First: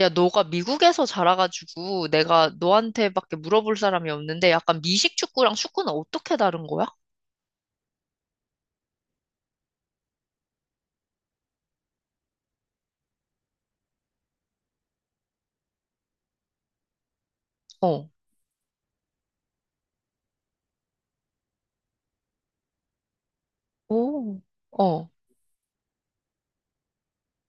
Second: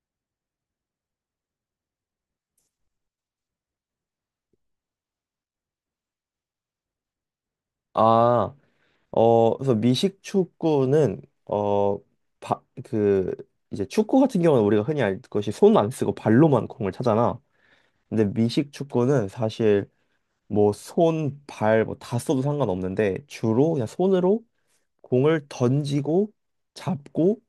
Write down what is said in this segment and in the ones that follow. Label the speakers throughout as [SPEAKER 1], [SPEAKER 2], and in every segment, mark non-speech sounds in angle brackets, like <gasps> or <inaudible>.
[SPEAKER 1] 야, 너가 미국에서 자라가지고 내가 너한테밖에 물어볼 사람이 없는데 약간 미식 축구랑 축구는 어떻게 다른 거야?
[SPEAKER 2] 아, 그래서 미식 축구는 어, 바, 그 이제 축구 같은 경우는 우리가 흔히 알 것이 손 안 쓰고 발로만 공을 차잖아.
[SPEAKER 1] 어.
[SPEAKER 2] 근데 미식 축구는 사실 뭐 손, 발 뭐 다 써도 상관없는데 주로 그냥
[SPEAKER 1] 오.
[SPEAKER 2] 손으로
[SPEAKER 1] 어.
[SPEAKER 2] 공을 던지고 잡고,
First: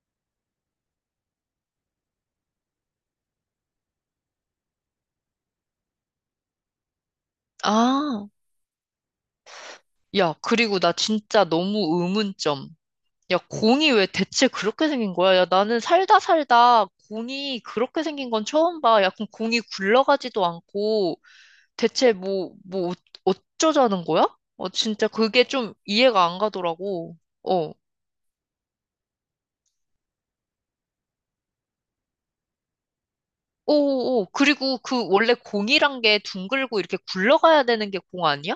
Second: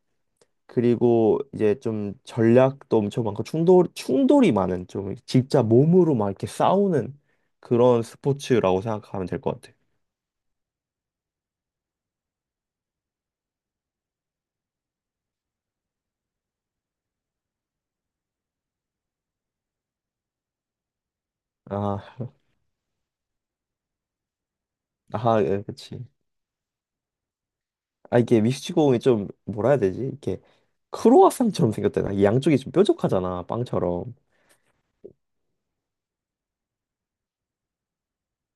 [SPEAKER 2] 그리고 이제 좀 전략도 엄청 많고 충돌이 많은, 좀 진짜 몸으로 막 이렇게 싸우는 그런
[SPEAKER 1] 아.
[SPEAKER 2] 스포츠라고 생각하면 될 것 같아.
[SPEAKER 1] 야, 그리고 나 진짜 너무 의문점. 야, 공이 왜 대체 그렇게 생긴 거야? 야, 나는 살다 살다 공이 그렇게 생긴 건 처음 봐. 야, 그럼 공이 굴러가지도 않고 대체
[SPEAKER 2] 아,
[SPEAKER 1] 어쩌자는 거야? 어, 진짜 그게
[SPEAKER 2] 예,
[SPEAKER 1] 좀
[SPEAKER 2] 그치.
[SPEAKER 1] 이해가 안 가더라고. 어.
[SPEAKER 2] 아, 이게 미식축공이 좀 뭐라 해야 되지? 이렇게 크로와상처럼 생겼잖아. 이 양쪽이 좀 뾰족하잖아, 빵처럼.
[SPEAKER 1] 오, 오, 그리고 그 원래 공이란 게 둥글고 이렇게 굴러가야 되는 게 공 아니야?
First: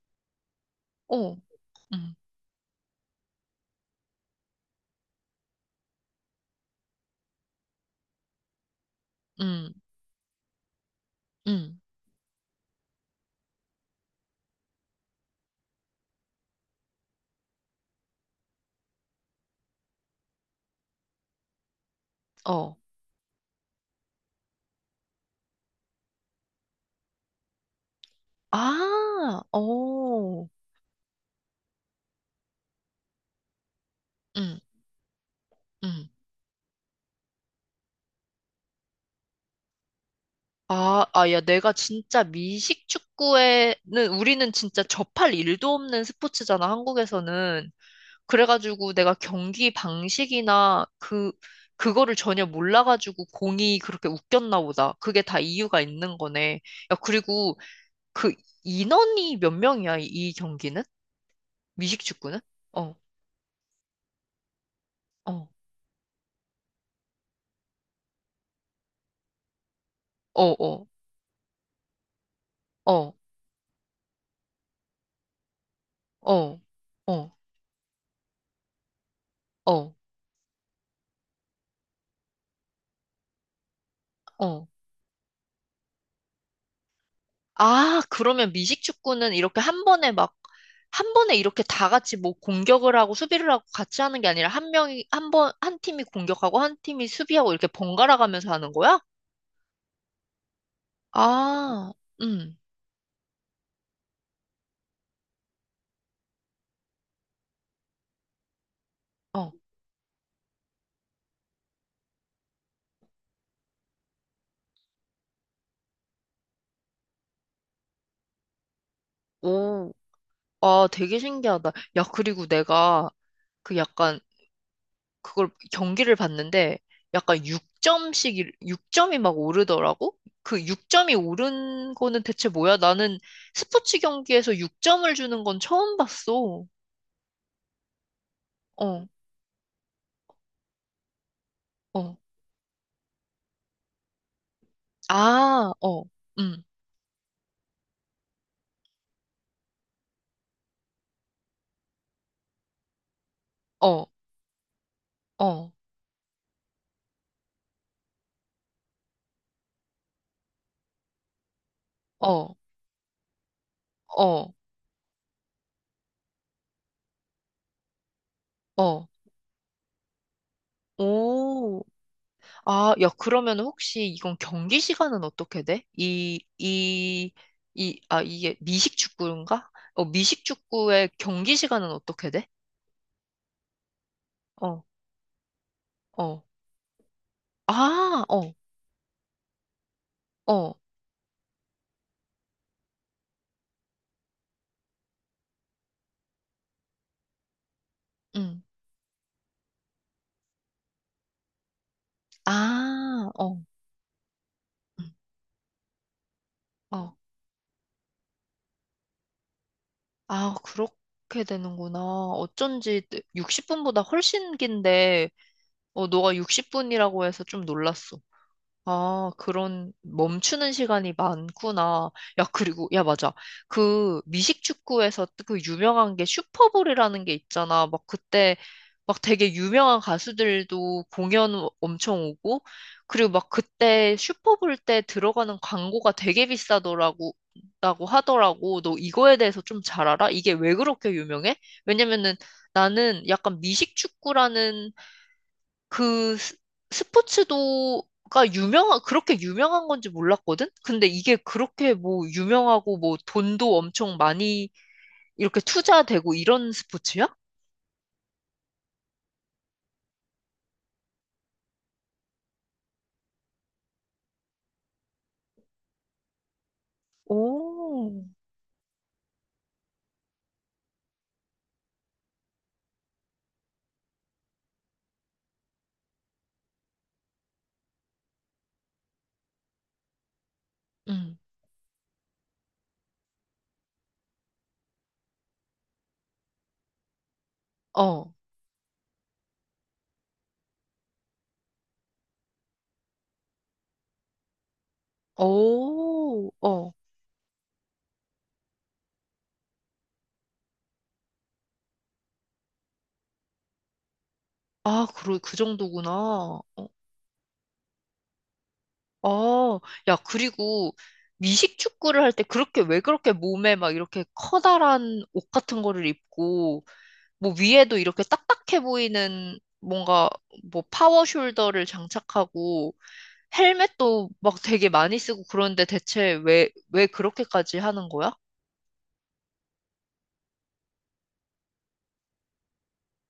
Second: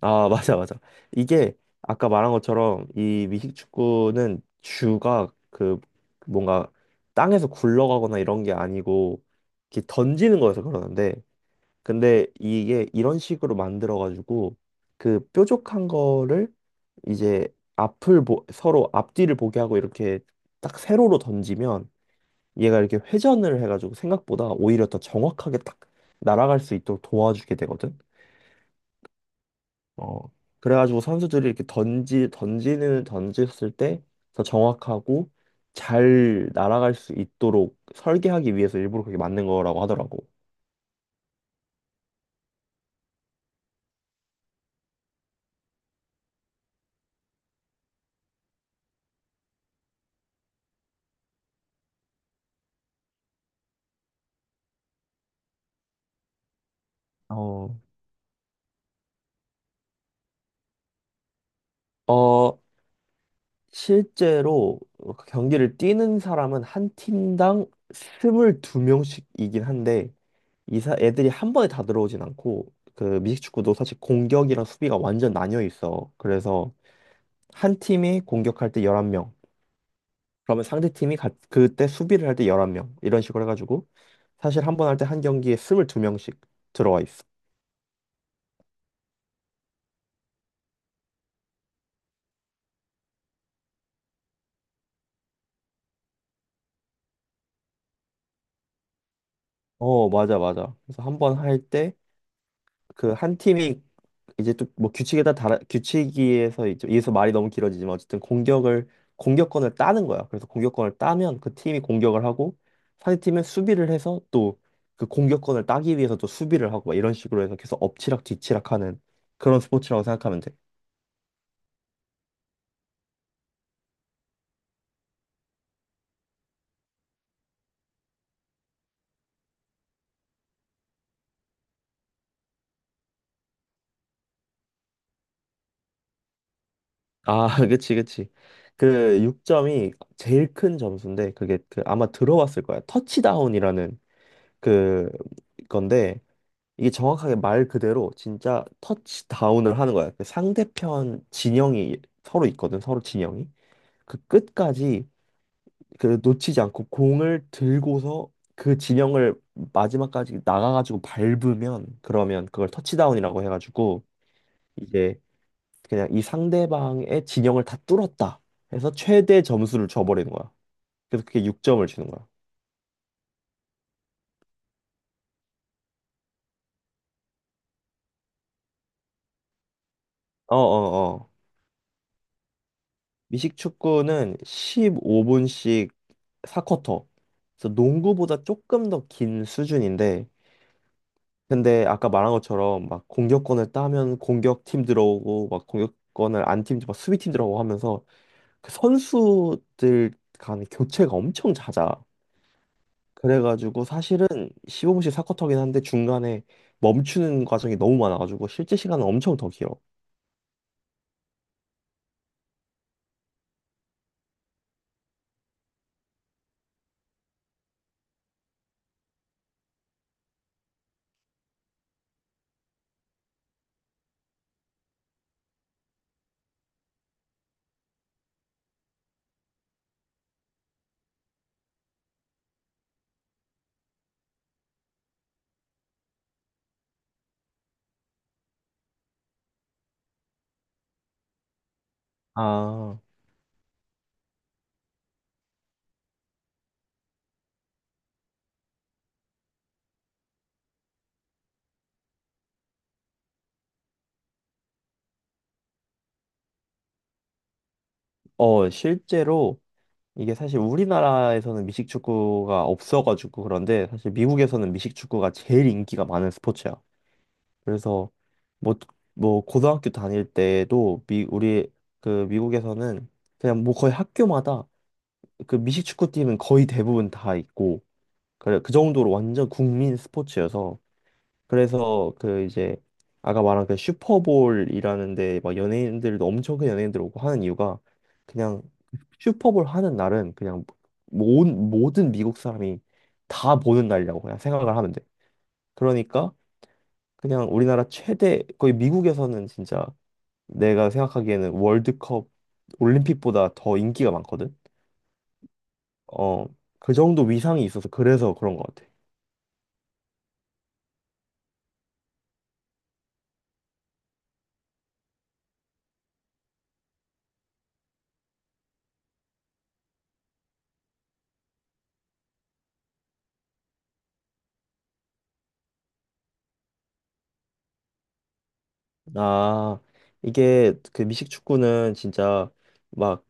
[SPEAKER 2] 아, <laughs> 맞아, 맞아.
[SPEAKER 1] 어,
[SPEAKER 2] 이게 아까
[SPEAKER 1] 음,
[SPEAKER 2] 말한 것처럼 이 미식축구는 주가 그 뭔가 땅에서 굴러가거나 이런 게 아니고
[SPEAKER 1] 음,
[SPEAKER 2] 이렇게 던지는 거여서 그러는데,
[SPEAKER 1] 음,
[SPEAKER 2] 근데 이게 이런 식으로 만들어가지고 그 뾰족한 거를 이제 앞을 보, 서로 앞뒤를 보게 하고 이렇게 딱 세로로 던지면
[SPEAKER 1] 어.
[SPEAKER 2] 얘가 이렇게 회전을 해가지고 생각보다 오히려 더 정확하게 딱 날아갈 수 있도록 도와주게 되거든.
[SPEAKER 1] 아,
[SPEAKER 2] 어.
[SPEAKER 1] 오,
[SPEAKER 2] 그래가지고 선수들이 이렇게 던지는 던졌을 때 더
[SPEAKER 1] 음,
[SPEAKER 2] 정확하고
[SPEAKER 1] 음.
[SPEAKER 2] 잘 날아갈 수 있도록 설계하기 위해서 일부러 그렇게 만든 거라고 하더라고.
[SPEAKER 1] 아, 아, 야, 내가 진짜 미식 축구에는 우리는 진짜 접할 일도 없는 스포츠잖아, 한국에서는. 그래가지고 내가 경기 방식이나 그, 그거를 전혀 몰라가지고 공이 그렇게 웃겼나 보다. 그게 다 이유가 있는 거네. 야, 그리고
[SPEAKER 2] 어,
[SPEAKER 1] 그 인원이 몇 명이야, 이이 경기는? 미식축구는?
[SPEAKER 2] 어,
[SPEAKER 1] 어,
[SPEAKER 2] 실제로 그
[SPEAKER 1] 어,
[SPEAKER 2] 경기를 뛰는 사람은 한 팀당 22명씩이긴 한데
[SPEAKER 1] 어, 어,
[SPEAKER 2] 이사 애들이 한 번에 다 들어오진 않고, 그
[SPEAKER 1] 어,
[SPEAKER 2] 미식축구도 사실 공격이랑 수비가 완전 나뉘어 있어.
[SPEAKER 1] 어,
[SPEAKER 2] 그래서
[SPEAKER 1] 어,
[SPEAKER 2] 한 팀이 공격할 때 11명.
[SPEAKER 1] 어,
[SPEAKER 2] 그러면 상대 팀이 가- 그때 수비를 할 때 11명. 이런 식으로 해 가지고
[SPEAKER 1] 어.
[SPEAKER 2] 사실 한 번 할 때 한 경기에 22명씩 들어와 있어.
[SPEAKER 1] 아, 그러면 미식축구는 이렇게 한 번에 막, 한 번에 이렇게 다 같이 뭐 공격을 하고 수비를 하고 같이 하는 게 아니라 한 명이, 한 번, 한 팀이 공격하고 한 팀이 수비하고 이렇게 번갈아 가면서 하는 거야?
[SPEAKER 2] 어, 맞아 맞아. 그래서 한번할
[SPEAKER 1] 아,
[SPEAKER 2] 때
[SPEAKER 1] 음,
[SPEAKER 2] 그 한 팀이 이제 또 뭐 규칙에 다 달아- 규칙에서 이제 여기서 말이 너무 길어지지만 어쨌든 공격을
[SPEAKER 1] 어,
[SPEAKER 2] 공격권을 따는 거야. 그래서 공격권을 따면 그 팀이 공격을 하고 상대팀은 수비를 해서 또 그 공격권을 따기 위해서 또 수비를 하고 막 이런 식으로 해서 계속 엎치락 뒤치락하는 그런
[SPEAKER 1] 오,
[SPEAKER 2] 스포츠라고 생각하면 돼.
[SPEAKER 1] 아, 되게 신기하다. 야, 그리고 내가 그 약간 그걸 경기를 봤는데 약간 6점씩 6점이 막 오르더라고. 그 6점이 오른 거는 대체 뭐야? 나는 스포츠 경기에서 6점을 주는 건 처음 봤어.
[SPEAKER 2] 아, <laughs> 그치, 그치.
[SPEAKER 1] 어,
[SPEAKER 2] 그 6점이 제일 큰 점수인데, 그게 그 아마
[SPEAKER 1] 어.
[SPEAKER 2] 들어봤을 거야. 터치다운이라는 그
[SPEAKER 1] 아, 어.
[SPEAKER 2] 건데
[SPEAKER 1] 음.
[SPEAKER 2] 이게 정확하게 말 그대로 진짜 터치다운을 하는 거야. 그 상대편 진영이 서로 있거든, 서로 진영이.
[SPEAKER 1] 어,
[SPEAKER 2] 그 끝까지
[SPEAKER 1] 어.
[SPEAKER 2] 그 놓치지 않고 공을 들고서 그 진영을 마지막까지 나가가지고 밟으면 그러면
[SPEAKER 1] 어.
[SPEAKER 2] 그걸 터치다운이라고 해가지고
[SPEAKER 1] 어.
[SPEAKER 2] 이제 그냥 이 상대방의 진영을 다 뚫었다 해서
[SPEAKER 1] 어.
[SPEAKER 2] 최대 점수를 줘버리는 거야. 그래서 그게
[SPEAKER 1] 오.
[SPEAKER 2] 6점을 주는 거야.
[SPEAKER 1] 아, 야, 그러면 혹시 이건 경기 시간은 어떻게 돼? 아, 이게 미식축구인가? 어, 미식축구의
[SPEAKER 2] 어어어.
[SPEAKER 1] 경기 시간은 어떻게 돼?
[SPEAKER 2] 미식 축구는
[SPEAKER 1] 어,
[SPEAKER 2] 15분씩
[SPEAKER 1] 어.
[SPEAKER 2] 4쿼터. 그래서
[SPEAKER 1] 아,
[SPEAKER 2] 농구보다
[SPEAKER 1] 어,
[SPEAKER 2] 조금 더 긴 수준인데,
[SPEAKER 1] 어,
[SPEAKER 2] 근데 아까 말한 것처럼 막 공격권을 따면 공격팀 들어오고, 막 공격권을 안 팀, 막 수비팀 들어오고 하면서
[SPEAKER 1] 응.
[SPEAKER 2] 그 선수들 간 교체가 엄청 잦아.
[SPEAKER 1] 아, 어,
[SPEAKER 2] 그래가지고 사실은
[SPEAKER 1] 응,
[SPEAKER 2] 15분씩 4쿼터긴 한데 중간에
[SPEAKER 1] 어.
[SPEAKER 2] 멈추는 과정이 너무 많아가지고 실제 시간은 엄청 더 길어.
[SPEAKER 1] 아, 그렇게 되는구나. 어쩐지 60분보다 훨씬 긴데, 어, 너가 60분이라고 해서 좀 놀랐어. 아, 그런 멈추는 시간이 많구나. 야, 그리고, 야, 맞아. 그 미식축구에서 그 유명한 게 슈퍼볼이라는 게 있잖아. 막 그때 막 되게 유명한 가수들도 공연 엄청 오고, 그리고 막 그때 슈퍼볼 때 들어가는 광고가 되게 비싸더라고, 라고 하더라고. 너 이거에 대해서 좀 잘 알아? 이게 왜 그렇게 유명해? 왜냐면은
[SPEAKER 2] 아,
[SPEAKER 1] 나는 약간 미식축구라는 그 스- 스포츠도가 유명한, 그렇게 유명한 건지 몰랐거든? 근데 이게 그렇게 뭐 유명하고 뭐 돈도 엄청 많이 이렇게 투자되고 이런 스포츠야?
[SPEAKER 2] 실제로 이게 사실 우리나라에서는 미식축구가 없어가지고. 그런데 사실 미국에서는 미식축구가 제일 인기가 많은 스포츠야. 그래서 뭐, 뭐 고등학교 다닐 때도 미, 우리 그 미국에서는 그냥 뭐 거의 학교마다 그 미식축구팀은 거의 대부분 다 있고, 그래 그 정도로 완전 국민 스포츠여서
[SPEAKER 1] 응.
[SPEAKER 2] 그래서 그 이제 아까 말한 그 슈퍼볼이라는 데막 연예인들도 엄청 큰 연예인들 오고 하는 이유가,
[SPEAKER 1] 어.
[SPEAKER 2] 그냥 슈퍼볼 하는 날은 그냥 모든 미국 사람이 다 보는 날이라고 그냥 생각을 하면 돼. 그러니까
[SPEAKER 1] 오, 어.
[SPEAKER 2] 그냥 우리나라 최대 거의 미국에서는 진짜 내가 생각하기에는 월드컵 올림픽보다 더 인기가 많거든.
[SPEAKER 1] 아, 그 정도구나.
[SPEAKER 2] 어,
[SPEAKER 1] 어.
[SPEAKER 2] 그 정도 위상이 있어서 그래서 그런 것 같아.
[SPEAKER 1] 아, 야, 그리고 미식 축구를 할 때 그렇게 왜 그렇게 몸에 막 이렇게 커다란 옷 같은 거를 입고 뭐 위에도 이렇게 딱딱해 보이는 뭔가 뭐 파워 숄더를 장착하고 헬멧도 막 되게 많이 쓰고 그런데 대체 왜 그렇게까지 하는 거야?
[SPEAKER 2] 아, 이게 그 미식 축구는 진짜 막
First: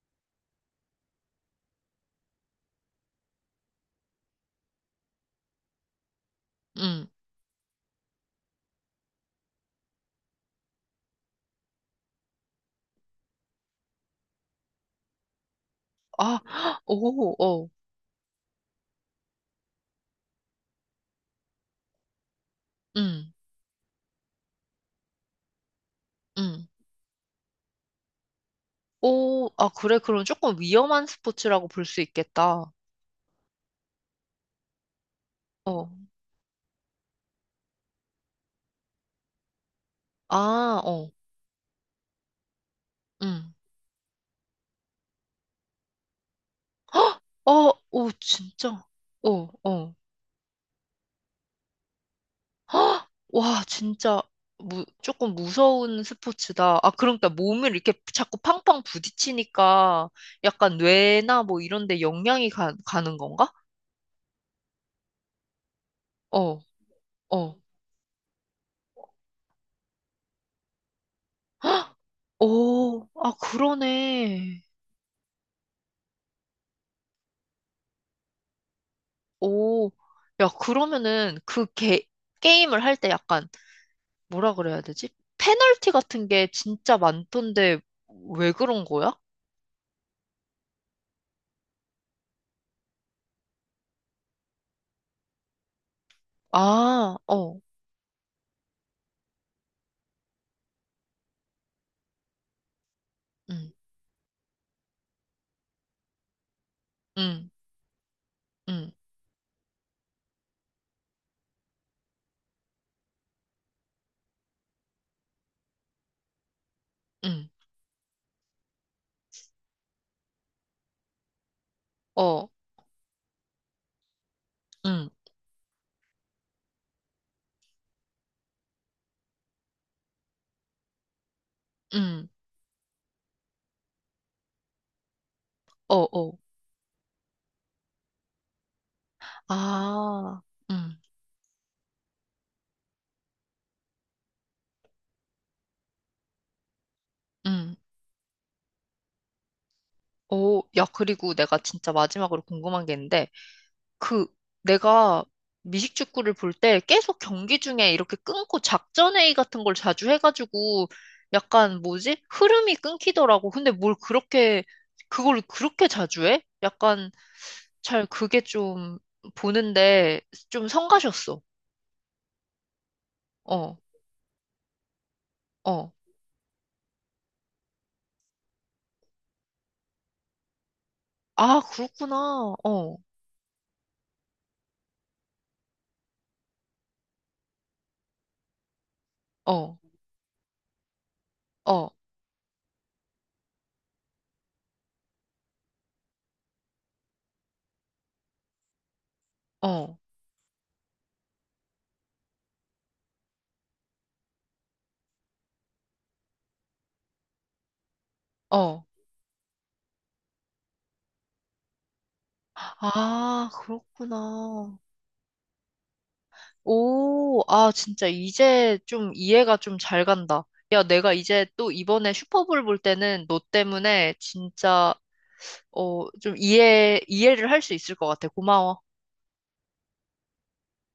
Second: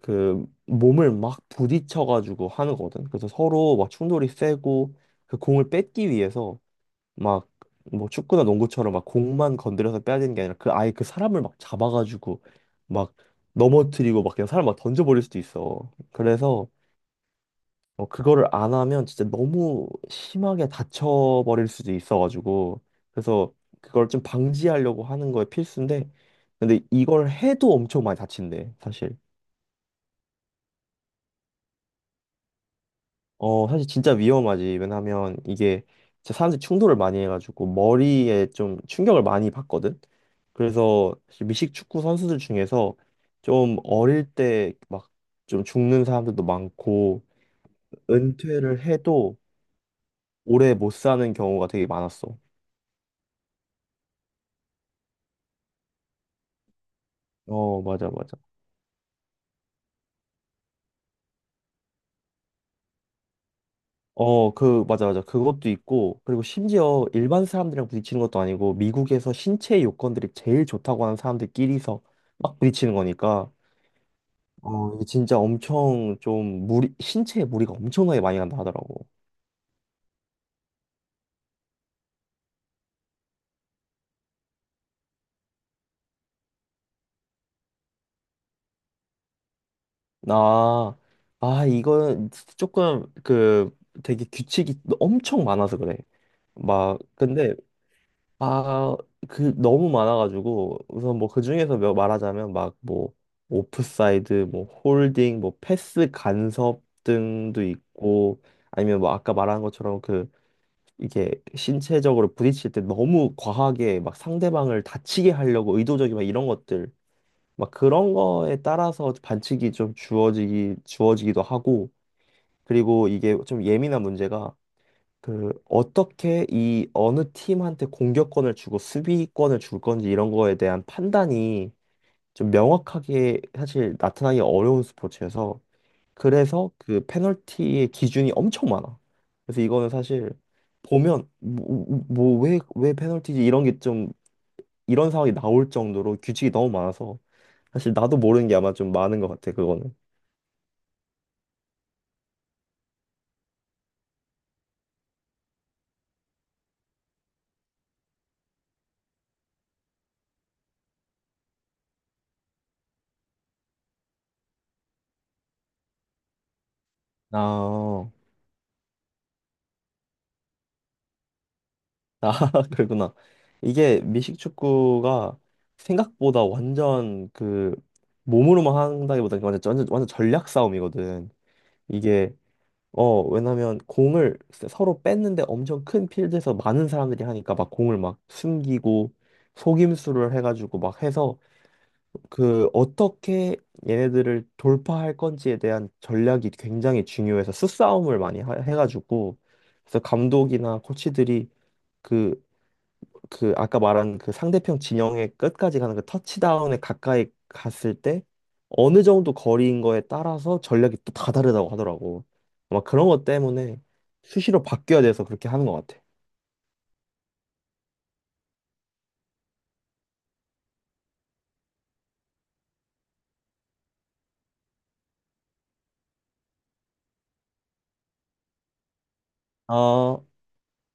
[SPEAKER 2] 그 몸을 막 부딪혀가지고 하는거든. 그래서 서로 막 충돌이 세고 그 공을 뺏기 위해서
[SPEAKER 1] 응.
[SPEAKER 2] 막 뭐 축구나 농구처럼 막 공만 건드려서 빼야 되는 게 아니라 그 아예 그 사람을 막 잡아가지고 막 넘어뜨리고 막 그냥 사람 막 던져버릴 수도 있어.
[SPEAKER 1] 아,
[SPEAKER 2] 그래서
[SPEAKER 1] <gasps> 오, 어,
[SPEAKER 2] 어, 그거를 안 하면 진짜 너무 심하게 다쳐버릴 수도 있어가지고
[SPEAKER 1] 응,
[SPEAKER 2] 그래서 그걸 좀 방지하려고 하는 거에 필수인데,
[SPEAKER 1] 응.
[SPEAKER 2] 근데 이걸 해도 엄청 많이 다친대 사실.
[SPEAKER 1] 오, 아, 그래. 그럼 조금 위험한 스포츠라고 볼 수 있겠다.
[SPEAKER 2] 어, 사실 진짜 위험하지. 왜냐하면 이게
[SPEAKER 1] 어,
[SPEAKER 2] 진짜 사람들이 충돌을 많이 해가지고 머리에 좀 충격을 많이 받거든.
[SPEAKER 1] 아, 어,
[SPEAKER 2] 그래서 사실 미식 축구 선수들 중에서
[SPEAKER 1] 응.
[SPEAKER 2] 좀 어릴 때 막 좀 죽는 사람들도 많고
[SPEAKER 1] 어, 오,
[SPEAKER 2] 은퇴를
[SPEAKER 1] 진짜.
[SPEAKER 2] 해도
[SPEAKER 1] 어, 어.
[SPEAKER 2] 오래 못 사는 경우가 되게 많았어.
[SPEAKER 1] <gasps> 헉! 와, 진짜 조금 무서운 스포츠다. 아, 그러니까 몸을
[SPEAKER 2] 어,
[SPEAKER 1] 이렇게
[SPEAKER 2] 맞아,
[SPEAKER 1] 자꾸
[SPEAKER 2] 맞아.
[SPEAKER 1] 팡팡 부딪히니까 약간 뇌나 뭐 이런 데 영향이 가는 건가?
[SPEAKER 2] 어, 그, 맞아, 맞아. 그것도 있고, 그리고
[SPEAKER 1] 어,
[SPEAKER 2] 심지어 일반
[SPEAKER 1] 어.
[SPEAKER 2] 사람들이랑 부딪히는 것도 아니고, 미국에서 신체 요건들이 제일 좋다고 하는 사람들끼리서 막 부딪히는
[SPEAKER 1] 오, 아,
[SPEAKER 2] 거니까,
[SPEAKER 1] 그러네.
[SPEAKER 2] 어, 이게 진짜 엄청 좀 무리, 신체에 무리가 엄청나게 많이 간다 하더라고.
[SPEAKER 1] 오, 야, 그러면은 게임을 할 때 약간 뭐라 그래야 되지? 페널티 같은 게 진짜 많던데 왜 그런 거야?
[SPEAKER 2] 나, 이건 조금 그 되게 규칙이 엄청 많아서 그래. 막,
[SPEAKER 1] 아,
[SPEAKER 2] 근데,
[SPEAKER 1] 어,
[SPEAKER 2] 아, 그 너무 많아가지고, 우선 뭐 그 중에서 몇- 말하자면 막 뭐,
[SPEAKER 1] 응,
[SPEAKER 2] 오프사이드, 뭐 홀딩, 뭐 패스 간섭
[SPEAKER 1] 응,
[SPEAKER 2] 등도 있고,
[SPEAKER 1] 응,
[SPEAKER 2] 아니면 뭐 아까 말한 것처럼 그 이게 신체적으로 부딪힐 때 너무 과하게 막 상대방을 다치게 하려고 의도적인 막 이런 것들
[SPEAKER 1] 응,
[SPEAKER 2] 막 그런 거에 따라서 반칙이 좀 주어지기도 하고,
[SPEAKER 1] 어,
[SPEAKER 2] 그리고 이게 좀 예민한 문제가
[SPEAKER 1] 응,
[SPEAKER 2] 그 어떻게 이 어느 팀한테 공격권을 주고 수비권을 줄 건지 이런 거에 대한 판단이
[SPEAKER 1] 응,
[SPEAKER 2] 좀 명확하게 사실 나타나기 어려운 스포츠여서
[SPEAKER 1] 어, 어.
[SPEAKER 2] 그래서 그 페널티의 기준이 엄청 많아. 그래서 이거는 사실
[SPEAKER 1] 아, 음,
[SPEAKER 2] 보면 뭐, 왜 페널티지 이런 게 좀 이런 상황이 나올 정도로 규칙이 너무 많아서
[SPEAKER 1] 음.
[SPEAKER 2] 사실 나도 모르는 게 아마 좀 많은 것 같아 그거는.
[SPEAKER 1] 오, 야, 그리고 내가 진짜 마지막으로 궁금한 게 있는데, 그, 내가 미식축구를 볼 때 계속 경기 중에 이렇게 끊고 작전회의 같은 걸 자주 해가지고, 약간 뭐지? 흐름이 끊기더라고. 근데 그걸 그렇게 자주 해? 약간 잘
[SPEAKER 2] 아,
[SPEAKER 1] 그게 좀 보는데 좀 성가셨어.
[SPEAKER 2] 아 <laughs> 그러구나.
[SPEAKER 1] 어,
[SPEAKER 2] 이게 미식 축구가
[SPEAKER 1] 어.
[SPEAKER 2] 생각보다 완전 그 몸으로만 한다기보다 완전 전략 싸움이거든.
[SPEAKER 1] 아,
[SPEAKER 2] 이게
[SPEAKER 1] 그렇구나. 어,
[SPEAKER 2] 어, 왜냐면 공을 서로 뺐는데 엄청 큰 필드에서 많은 사람들이 하니까 막 공을 막 숨기고
[SPEAKER 1] 어,
[SPEAKER 2] 속임수를 해가지고 막 해서
[SPEAKER 1] 어,
[SPEAKER 2] 그 어떻게 얘네들을 돌파할 건지에 대한 전략이 굉장히 중요해서 수싸움을 많이 하- 해가지고
[SPEAKER 1] 어,
[SPEAKER 2] 그래서 감독이나 코치들이 그 그 아까 말한 그 상대편 진영의 끝까지 가는 그 터치다운에 가까이 갔을 때
[SPEAKER 1] 어.
[SPEAKER 2] 어느 정도 거리인 거에 따라서 전략이 또 다 다르다고 하더라고. 아마 그런 것
[SPEAKER 1] 아,
[SPEAKER 2] 때문에 수시로
[SPEAKER 1] 그렇구나.
[SPEAKER 2] 바뀌어야 돼서 그렇게 하는 것 같아.
[SPEAKER 1] 오, 아, 진짜 이제 좀 이해가 좀 잘 간다. 야, 내가 이제 또 이번에 슈퍼볼 볼 때는 너 때문에 진짜, 어, 이해를 할 수 있을 것 같아. 고마워.
[SPEAKER 2] 아